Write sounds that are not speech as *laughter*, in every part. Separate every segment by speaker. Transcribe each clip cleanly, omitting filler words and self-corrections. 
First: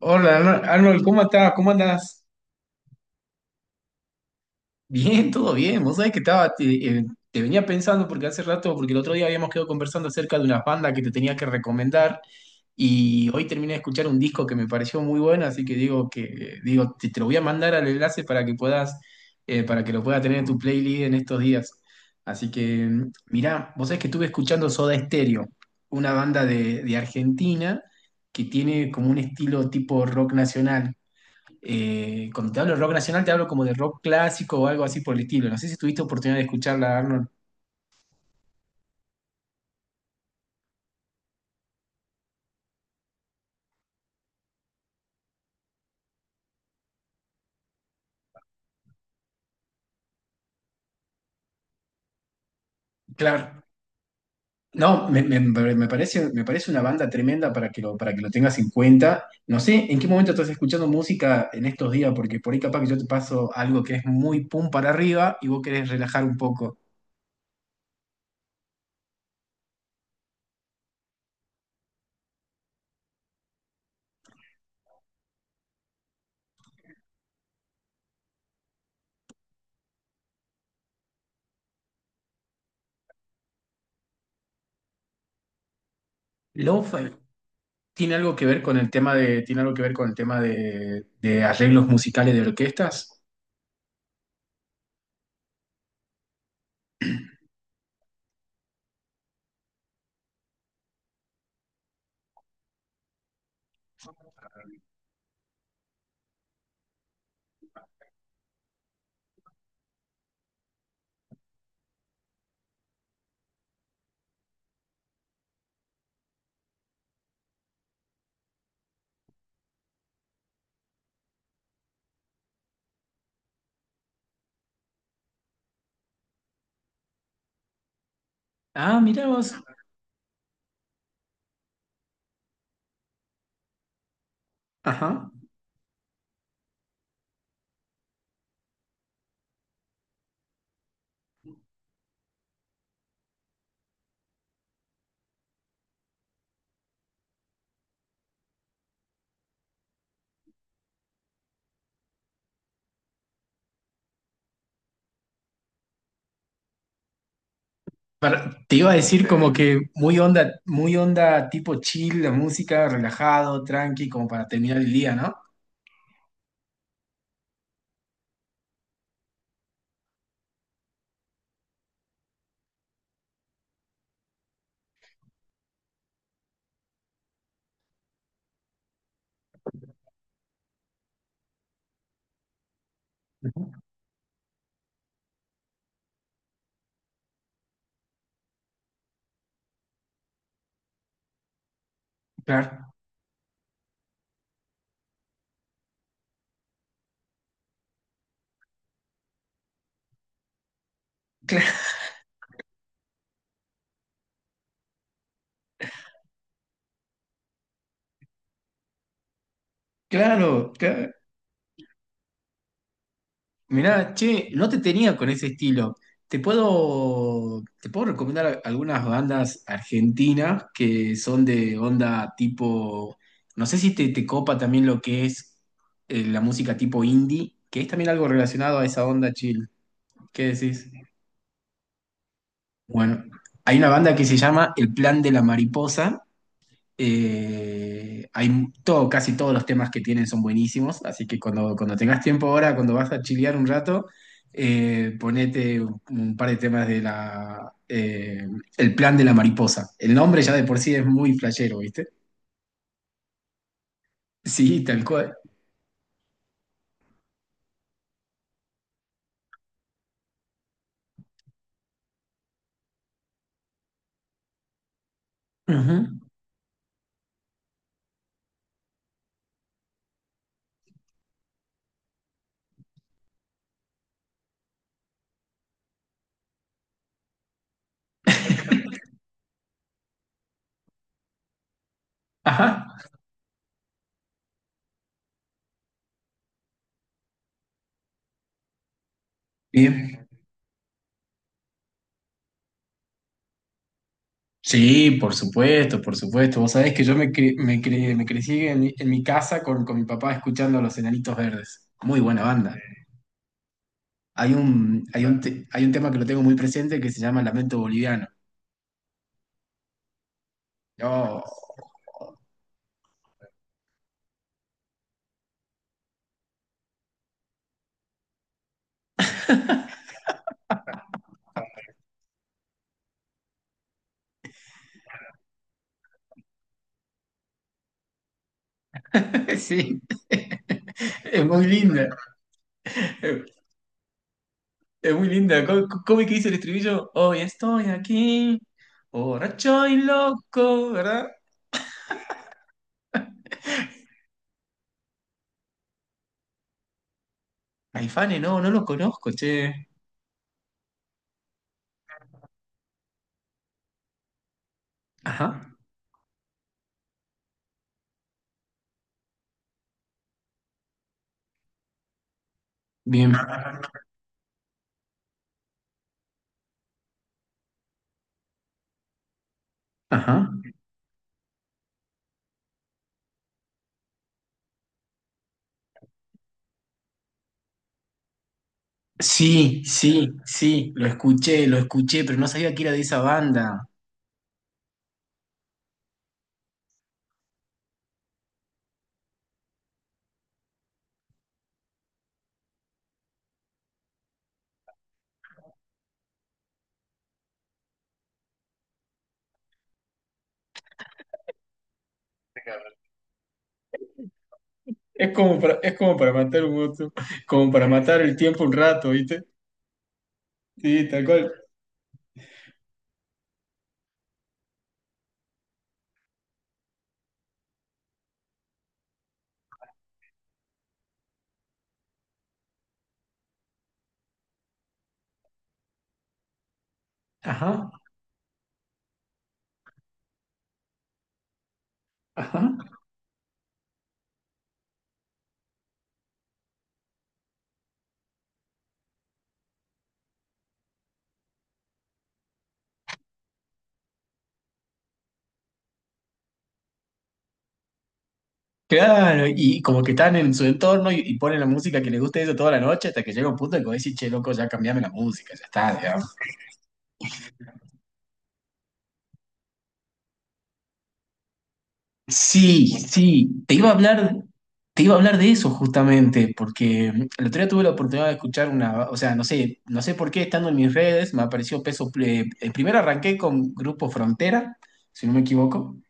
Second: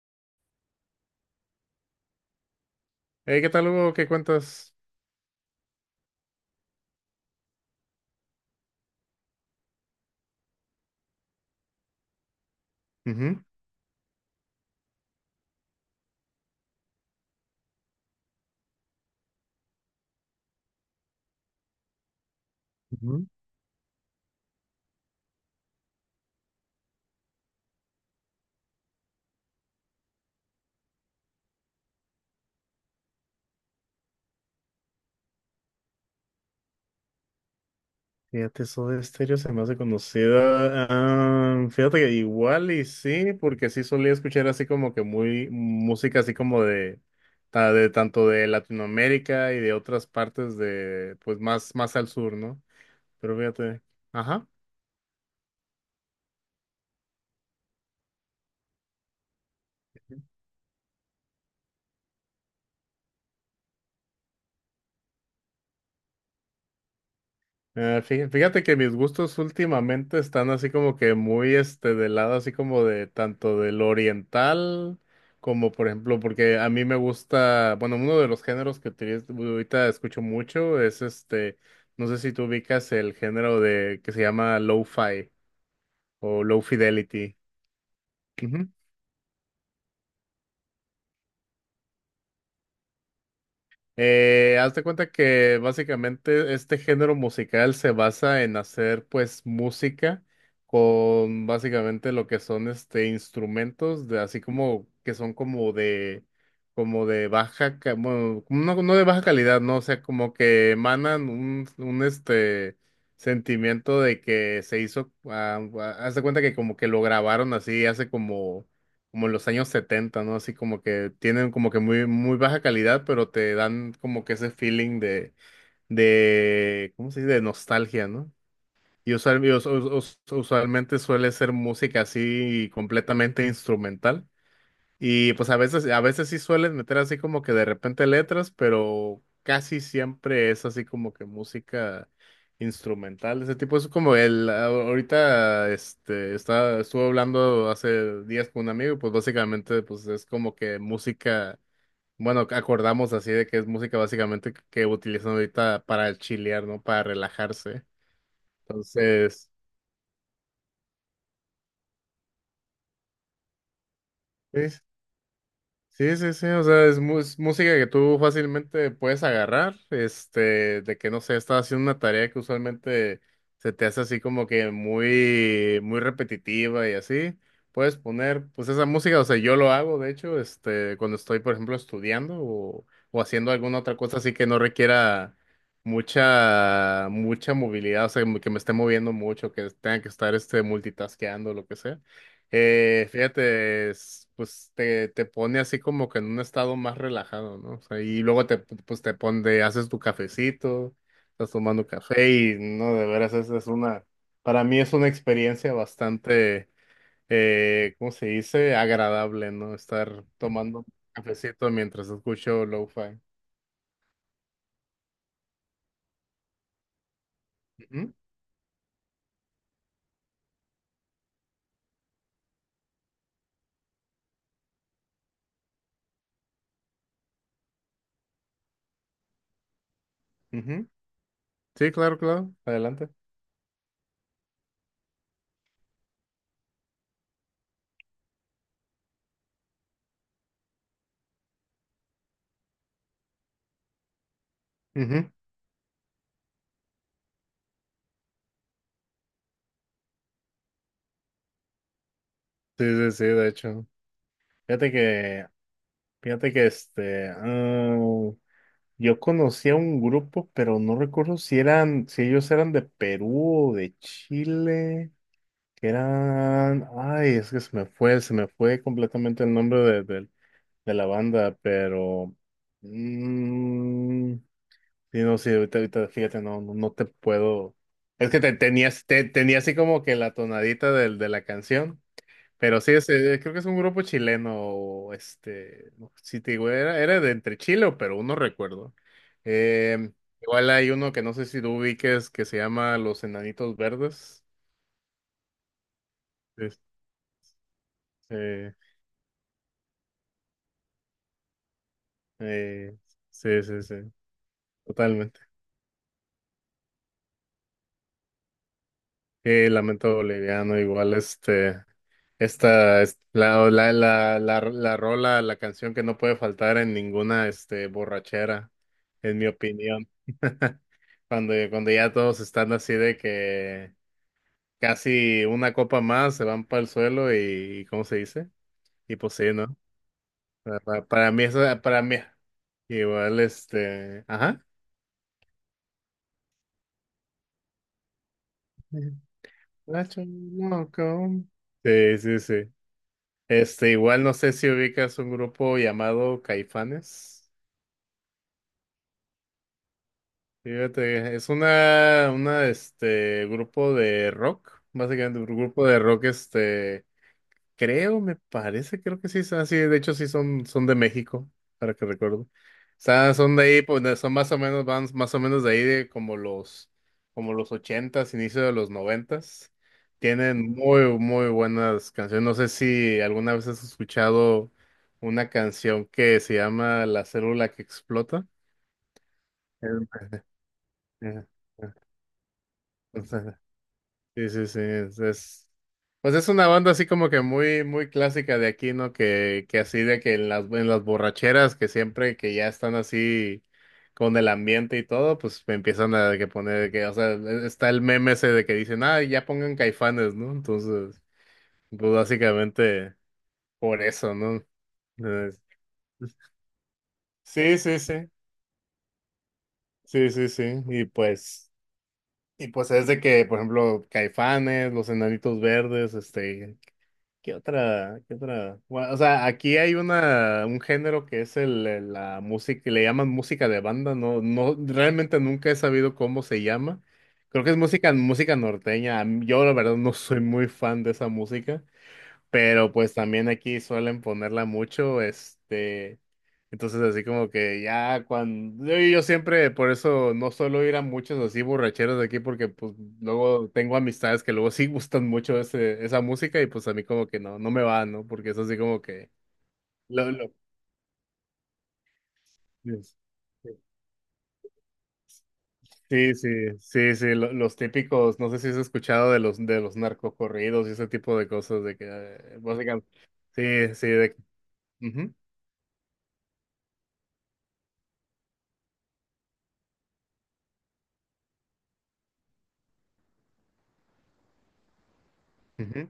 Speaker 1: Hola, Arnold, ¿cómo estás? ¿Cómo andás?
Speaker 2: Hey, ¿qué tal, Hugo? ¿Qué cuentas?
Speaker 1: Bien, todo bien. Vos sabés que eh, te venía pensando porque hace rato, porque el otro día habíamos quedado conversando acerca de una banda que te tenía que recomendar, y
Speaker 2: Ujú,
Speaker 1: hoy terminé de escuchar un disco que me pareció muy bueno, así que te lo voy a mandar al enlace para que para que lo puedas tener en tu playlist en estos días. Así que
Speaker 2: ujú.
Speaker 1: mirá, vos sabés que estuve escuchando Soda Stereo, una banda de Argentina que tiene como un estilo tipo rock nacional. Cuando te hablo de rock nacional, te hablo como de rock clásico o algo así por el estilo. No sé si tuviste oportunidad de escucharla, Arnold.
Speaker 2: Fíjate, Soda Stereo se me hace conocida. Ah, fíjate que igual y sí, porque sí solía escuchar así como que muy música así como de, de tanto de Latinoamérica y de otras partes de, pues más al sur, ¿no? Pero
Speaker 1: Claro.
Speaker 2: fíjate, ajá.
Speaker 1: No, me- Me parece, me parece una banda tremenda para para que lo tengas en cuenta. No sé en qué momento estás escuchando música en estos días, porque por ahí capaz que yo te paso algo que es muy pum para arriba y vos querés relajar un poco.
Speaker 2: Ah, fíjate que mis gustos últimamente están así como que muy del lado así como de tanto del oriental como por ejemplo porque a mí me gusta, bueno, uno de los géneros que ahorita escucho mucho es no sé si tú ubicas el género de que se llama lo-fi o low
Speaker 1: Lo-fi
Speaker 2: fidelity.
Speaker 1: tiene algo que ver con el tema tiene algo que ver con el tema de arreglos musicales de orquestas.
Speaker 2: Haz de cuenta que básicamente este género musical se basa en hacer pues música con básicamente lo que son instrumentos de así como que son como de baja bueno, no, no de baja calidad, no, o sea, como que emanan un sentimiento de que se hizo haz de cuenta que como que lo grabaron así hace como en los años 70, ¿no? Así como que tienen como que muy, muy baja calidad, pero te dan como que ese feeling de, ¿cómo se dice? De nostalgia, ¿no?
Speaker 1: Ah,
Speaker 2: Y
Speaker 1: mirá
Speaker 2: usual- y
Speaker 1: vos.
Speaker 2: us- us- us- usualmente suele ser música así completamente instrumental.
Speaker 1: Ajá.
Speaker 2: Y pues a veces sí suelen meter así como que de repente letras, pero casi siempre es así como que música instrumental. Ese tipo es como el, ahorita estuve hablando hace días con un amigo, y pues básicamente pues es como que música, bueno, acordamos así de que es música básicamente que utilizan ahorita para chilear, ¿no? Para relajarse.
Speaker 1: Te iba a decir como,
Speaker 2: Entonces.
Speaker 1: Que muy onda tipo chill, la música, relajado, tranqui, como para
Speaker 2: sí,
Speaker 1: terminar el día, ¿no?
Speaker 2: sí, sí, sí, o sea, es música que tú fácilmente puedes agarrar, este, de que no sé, estás haciendo una tarea que usualmente se te hace así como que muy, muy repetitiva y así, puedes poner, pues esa música, o sea, yo lo hago, de hecho, este, cuando estoy, por ejemplo, estudiando o haciendo alguna otra cosa así que no requiera mucha, mucha movilidad, o sea, que me esté moviendo mucho, que tenga que estar, este, multitaskeando, lo que sea.
Speaker 1: Claro,
Speaker 2: Fíjate, pues te pone así como que en un estado más relajado, ¿no? O sea, y luego te, pues te pone, haces tu cafecito, estás
Speaker 1: claro,
Speaker 2: tomando café y no, de veras, para mí es una experiencia bastante, ¿cómo se dice? Agradable, ¿no? Estar
Speaker 1: claro,
Speaker 2: tomando
Speaker 1: claro.
Speaker 2: cafecito mientras escucho lo-fi.
Speaker 1: Mirá, che, no te tenía con ese estilo. Te puedo
Speaker 2: Ujú,
Speaker 1: recomendar algunas bandas argentinas que son de onda tipo, no sé si te, te copa también lo que es la música tipo indie, que es también algo relacionado a esa onda chill. ¿Qué decís?
Speaker 2: ujú. Sí, claro, claro, adelante.
Speaker 1: Bueno, hay una banda que se llama El Plan de la Mariposa. Hay todo, casi todos los temas que tienen son buenísimos, así que cuando tengas tiempo ahora, cuando vas a chilear un rato,
Speaker 2: Ujú.
Speaker 1: ponete un par de temas de la El Plan de la Mariposa. El nombre ya de por sí es muy flashero, ¿viste?
Speaker 2: Sí, sí, sí, de hecho.
Speaker 1: Sí,
Speaker 2: Fíjate
Speaker 1: tal cual.
Speaker 2: que, fíjate que yo conocía un grupo, pero no recuerdo si eran, si ellos eran de Perú o de Chile, que
Speaker 1: Ujú.
Speaker 2: eran, ay, es que se me fue completamente el nombre de, de la banda, pero, mm, sí, no, sí, ahorita, fíjate, no, no, no te puedo, es que tenía así como que la tonadita de la canción, pero
Speaker 1: Ajá.
Speaker 2: sí, es, creo que es un grupo chileno, este, no, sí te digo, era de entre Chile o Perú, no recuerdo. Eh,
Speaker 1: Bien.
Speaker 2: igual hay uno que no sé si tú ubiques que se llama Los Enanitos Verdes.
Speaker 1: Sí, por supuesto, por supuesto. Vos
Speaker 2: Este,
Speaker 1: sabés que yo me, cre- me, cre- me crecí
Speaker 2: eh,
Speaker 1: en en mi casa con mi papá escuchando a los Enanitos Verdes. Muy buena banda.
Speaker 2: eh, sí, sí, sí, totalmente.
Speaker 1: Hay un tema que lo tengo muy presente que se llama Lamento Boliviano.
Speaker 2: Lamento Boliviano, igual
Speaker 1: Oh,
Speaker 2: es la rola, la canción que no puede faltar en ninguna, este, borrachera, en mi opinión. *laughs* Cuando ya todos están así de que casi una copa más se van para el suelo y, ¿cómo se dice? Y pues sí,
Speaker 1: *laughs*
Speaker 2: ¿no?
Speaker 1: sí,
Speaker 2: Para, para mí
Speaker 1: es
Speaker 2: eso,
Speaker 1: muy
Speaker 2: para
Speaker 1: linda.
Speaker 2: mí, igual ajá.
Speaker 1: Es muy linda. ¿¿ ¿Cómo es que dice el estribillo? Hoy estoy aquí, borracho y
Speaker 2: Nacho,
Speaker 1: loco, ¿verdad?
Speaker 2: loco. Sí, sí, sí. Igual no sé si ubicas un grupo llamado Caifanes.
Speaker 1: Aifane, no, no lo conozco, che.
Speaker 2: Fíjate, es una, grupo de rock, básicamente un
Speaker 1: Ajá,
Speaker 2: grupo de rock, creo, me parece, creo que sí, son así, de hecho sí son de México, para que recuerdo. O
Speaker 1: bien.
Speaker 2: sea, son de ahí, pues son más o menos, van más o menos de ahí de como los ochentas, inicio de los noventas.
Speaker 1: Ajá.
Speaker 2: Tienen muy, muy buenas canciones. No sé si alguna vez has escuchado una canción que se llama La célula que explota.
Speaker 1: Sí,
Speaker 2: Eh,
Speaker 1: sí, sí,
Speaker 2: eh,
Speaker 1: lo escuché, pero no sabía que era de esa
Speaker 2: eh.
Speaker 1: banda.
Speaker 2: Sí, sí, sí, pues es una banda así como que muy, muy clásica de aquí, ¿no? Que así de que en las borracheras, que siempre que ya están así con el ambiente y todo, pues me empiezan a que poner, que, o sea, está el meme ese de que dicen, ah, ya pongan Caifanes, ¿no? Entonces, pues básicamente por eso, ¿no? Entonces,
Speaker 1: Es como para matar un otro, como
Speaker 2: sí,
Speaker 1: para
Speaker 2: sí,
Speaker 1: matar
Speaker 2: sí,
Speaker 1: el tiempo un rato, ¿viste?
Speaker 2: sí, sí, sí, y
Speaker 1: Sí, tal cual.
Speaker 2: pues, y pues es de que, por ejemplo, Caifanes, Los Enanitos Verdes, este, ¿qué otra? ¿Qué otra? Bueno, o sea, aquí hay una, un género que es la música, que le llaman música de banda, no, no, realmente nunca he sabido cómo se llama. Creo que es
Speaker 1: Ajá,
Speaker 2: música, música norteña. Yo la verdad no soy muy fan de esa música,
Speaker 1: ajá.
Speaker 2: pero pues también aquí suelen ponerla mucho, este, entonces así como que ya cuando, yo siempre por eso no suelo ir a muchos así borracheros de aquí porque pues luego tengo amistades que luego sí gustan mucho esa música y pues a mí como que no, no me va, ¿no? Porque es así como que
Speaker 1: Claro, y como que
Speaker 2: lo,
Speaker 1: están
Speaker 2: lo,
Speaker 1: en su entorno y ponen la música que les gusta eso toda la noche
Speaker 2: es-
Speaker 1: hasta que llega un punto en que vos decís, che, loco, ya cambiame la música, ya está.
Speaker 2: sí, sí, sí, sí, los típicos, no sé si has escuchado de los narcocorridos y ese tipo de cosas de que
Speaker 1: Sí,
Speaker 2: básicamente
Speaker 1: sí,
Speaker 2: sí, sí, de
Speaker 1: te iba a
Speaker 2: ujú,
Speaker 1: hablar de eso justamente, porque el otro día tuve la oportunidad de escuchar una, o sea, no sé, no sé por qué estando en mis redes me apareció primero arranqué con Grupo Frontera, si no me equivoco,
Speaker 2: ujú.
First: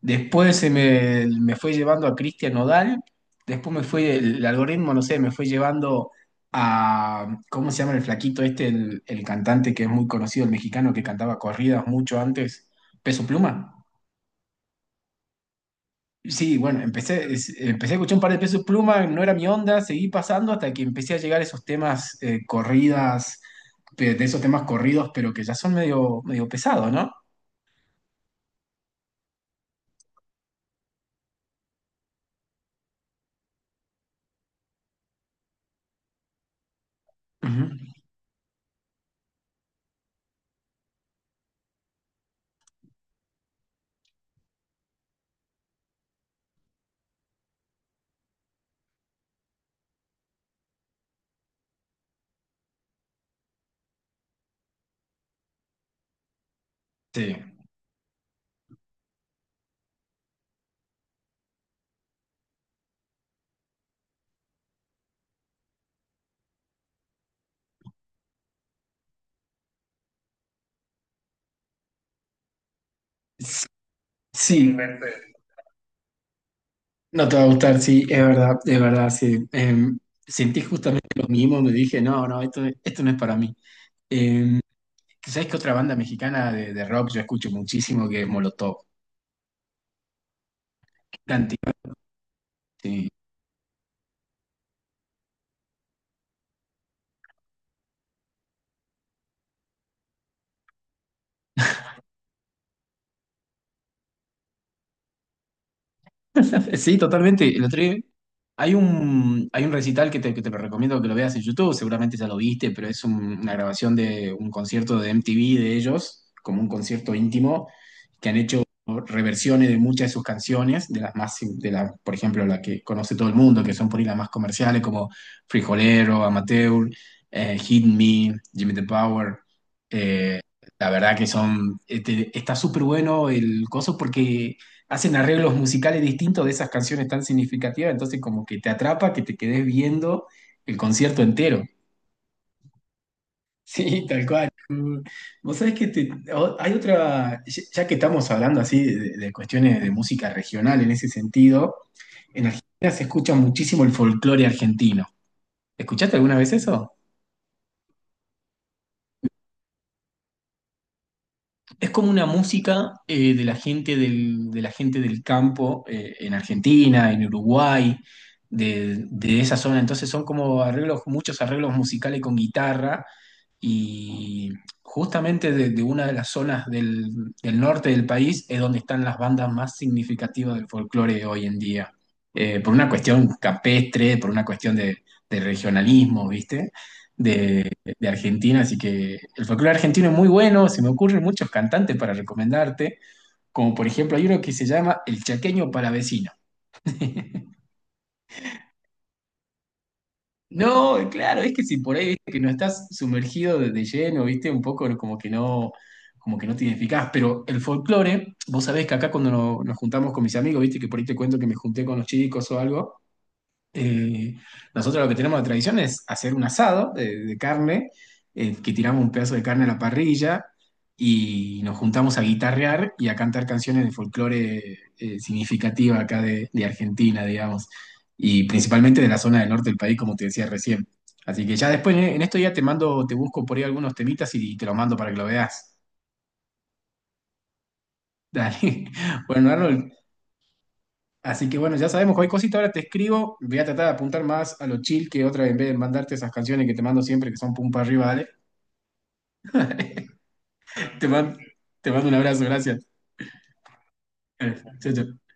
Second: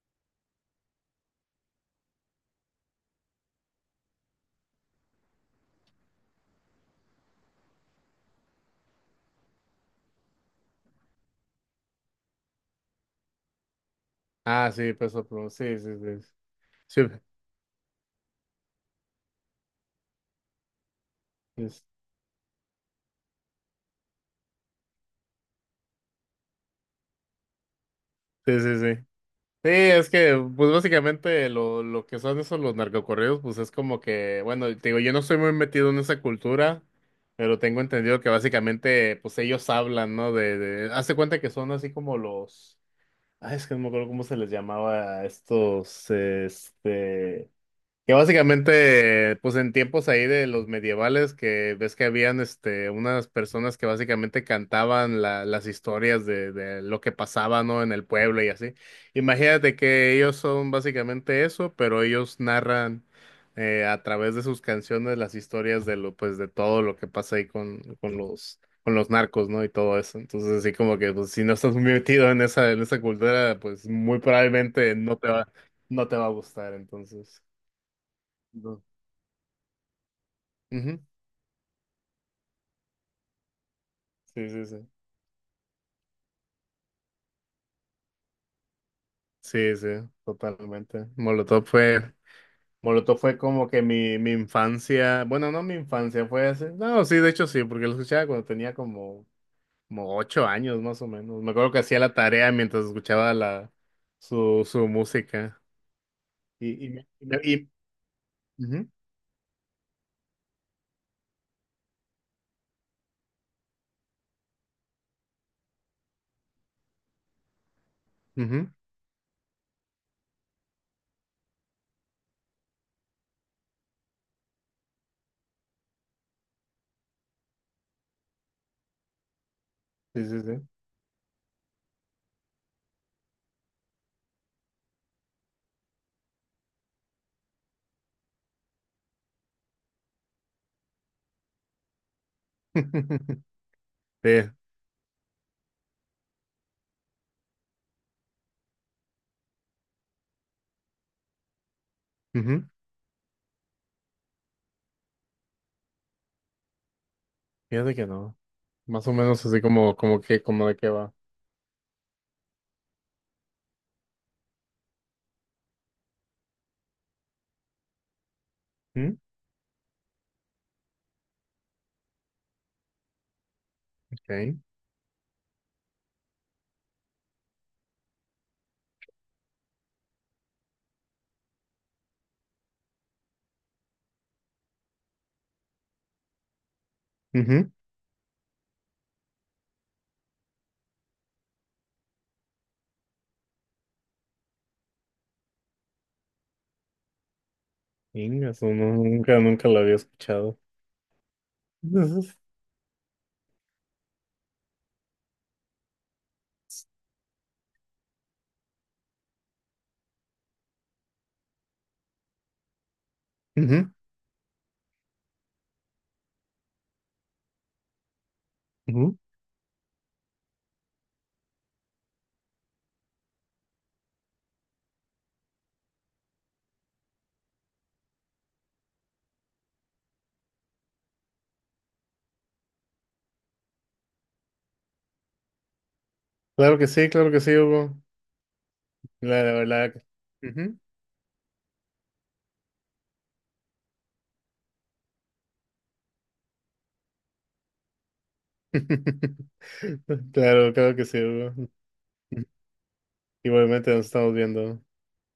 Speaker 1: después me fue llevando a Cristian Nodal, después me fue, el algoritmo, no sé, me fue llevando a, ¿cómo se llama el flaquito este, el cantante que es muy conocido, el mexicano que cantaba corridas mucho antes, Peso Pluma?
Speaker 2: Ah, sí, Peso Pluma. Sí, sí, sí.
Speaker 1: Sí, bueno,
Speaker 2: Sí, sí,
Speaker 1: empecé a escuchar un par de pesos Pluma, no era mi onda, seguí pasando hasta que empecé a llegar a esos
Speaker 2: pues,
Speaker 1: temas corridas, de esos temas corridos, pero que ya son medio, medio pesados, ¿no?
Speaker 2: sí, sí. Sí, sí, es que, pues básicamente lo que son esos los narcocorridos, pues es como que, bueno, te digo, yo no estoy muy metido en esa cultura, pero
Speaker 1: Ujú.
Speaker 2: tengo entendido que básicamente, pues ellos hablan, ¿no? De, hazte cuenta que son así como los, ay, es que no me acuerdo cómo se les llamaba a estos, este, que básicamente, pues en tiempos ahí de los medievales, que ves que habían este, unas personas que básicamente cantaban las historias de lo que
Speaker 1: Sí.
Speaker 2: pasaba, ¿no? En el pueblo y así. Imagínate que ellos son básicamente eso, pero ellos narran a través de sus canciones las historias de lo, pues, de todo lo que pasa ahí con los narcos, ¿no? Y todo eso. Entonces, así como que, pues, si no estás muy metido en esa cultura,
Speaker 1: S-
Speaker 2: pues muy
Speaker 1: Sí,
Speaker 2: probablemente no te va, no te va a gustar,
Speaker 1: no te
Speaker 2: entonces.
Speaker 1: va a gustar, sí, es verdad, sí. Sentí
Speaker 2: Ujú.
Speaker 1: justamente lo mismo, me dije, no, no, esto no es para mí.
Speaker 2: Sí,
Speaker 1: Em,
Speaker 2: sí, sí.
Speaker 1: ¿Sabes qué otra banda mexicana de rock yo escucho muchísimo que es Molotov?
Speaker 2: Sí, sí, totalmente. Molotov
Speaker 1: Cantidad,
Speaker 2: fue,
Speaker 1: sí.
Speaker 2: Molotov fue como que mi infancia, bueno, no mi infancia, fue así. No, sí, de hecho sí, porque lo escuchaba cuando tenía como 8 años más o menos. Me acuerdo que hacía la tarea mientras escuchaba su música.
Speaker 1: *laughs*
Speaker 2: Y, y,
Speaker 1: Sí,
Speaker 2: me- y, me-
Speaker 1: totalmente. El
Speaker 2: y-
Speaker 1: otro día
Speaker 2: ujú,
Speaker 1: hay un recital que te lo recomiendo que lo veas en YouTube, seguramente ya lo viste, pero es una grabación de un concierto de MTV de ellos, como un concierto íntimo, que han hecho
Speaker 2: ujú.
Speaker 1: reversiones de muchas de sus canciones, de las más, de la, por ejemplo, la que conoce todo el mundo, que son por ahí las más comerciales, como Frijolero, Amateur, Hit Me, Jimmy the Power.
Speaker 2: Sí,
Speaker 1: eh,
Speaker 2: sí, sí.
Speaker 1: la verdad que son, este, está súper bueno el coso porque hacen arreglos musicales distintos de esas canciones tan significativas, entonces como que te atrapa que te quedes viendo el concierto entero. *laughs*
Speaker 2: *laughs*
Speaker 1: Sí, tal cual.
Speaker 2: Sí,
Speaker 1: Vos sabés que hay otra, ya que estamos hablando así de cuestiones de música regional en ese sentido, en
Speaker 2: ujú.
Speaker 1: Argentina se escucha muchísimo el folclore argentino. ¿Escuchaste alguna vez eso?
Speaker 2: Fíjate que no. Más o menos así como, como que, como de qué va.
Speaker 1: Es como una música de la gente de la gente del campo en Argentina, en Uruguay,
Speaker 2: ¿Mm?
Speaker 1: de esa zona. Entonces son como arreglos, muchos arreglos musicales con guitarra y
Speaker 2: Okay.
Speaker 1: justamente de una de las zonas del norte del país es donde están las bandas más significativas del folclore hoy en día. Por una cuestión capestre, por una cuestión de regionalismo, ¿viste?
Speaker 2: Ujú.
Speaker 1: De Argentina, así que el folclore argentino es muy bueno, se me ocurren muchos cantantes para recomendarte, como por ejemplo hay uno que se llama El Chaqueño Palavecino. *laughs*
Speaker 2: Venga, eso nunca, nunca lo había escuchado.
Speaker 1: No, claro, es que si por ahí
Speaker 2: Ujú,
Speaker 1: viste, que no estás sumergido de lleno, viste, un poco como que no te identificás, pero el folclore, vos sabés que acá cuando nos juntamos con mis amigos, viste, que por ahí te cuento que me junté con los chicos o algo.
Speaker 2: ujú.
Speaker 1: Eh, Nosotros lo que tenemos de tradición es hacer un asado de carne, que tiramos un
Speaker 2: Ujú.
Speaker 1: pedazo de carne a la parrilla y nos juntamos a guitarrear y a cantar canciones de folclore significativa acá de Argentina, digamos, y principalmente de la zona del norte del país, como te decía recién. Así que ya después, en esto ya te mando, te busco por ahí algunos temitas y te los mando para que lo veas.
Speaker 2: Claro que sí, Hugo.
Speaker 1: *laughs* Dale.
Speaker 2: La,
Speaker 1: Bueno, Arnold,
Speaker 2: ujú.
Speaker 1: así que bueno, ya sabemos, cualquier cosita ahora te escribo, voy a tratar de apuntar más a lo chill que otra vez en vez de mandarte esas canciones que te mando siempre que son pum para arriba, dale.
Speaker 2: *laughs*
Speaker 1: *laughs*
Speaker 2: Claro, claro que
Speaker 1: Te
Speaker 2: sí,
Speaker 1: mando,
Speaker 2: Hugo.
Speaker 1: te mando un abrazo, gracias.
Speaker 2: Igualmente nos estamos
Speaker 1: Eh,
Speaker 2: viendo.
Speaker 1: Chau, chau.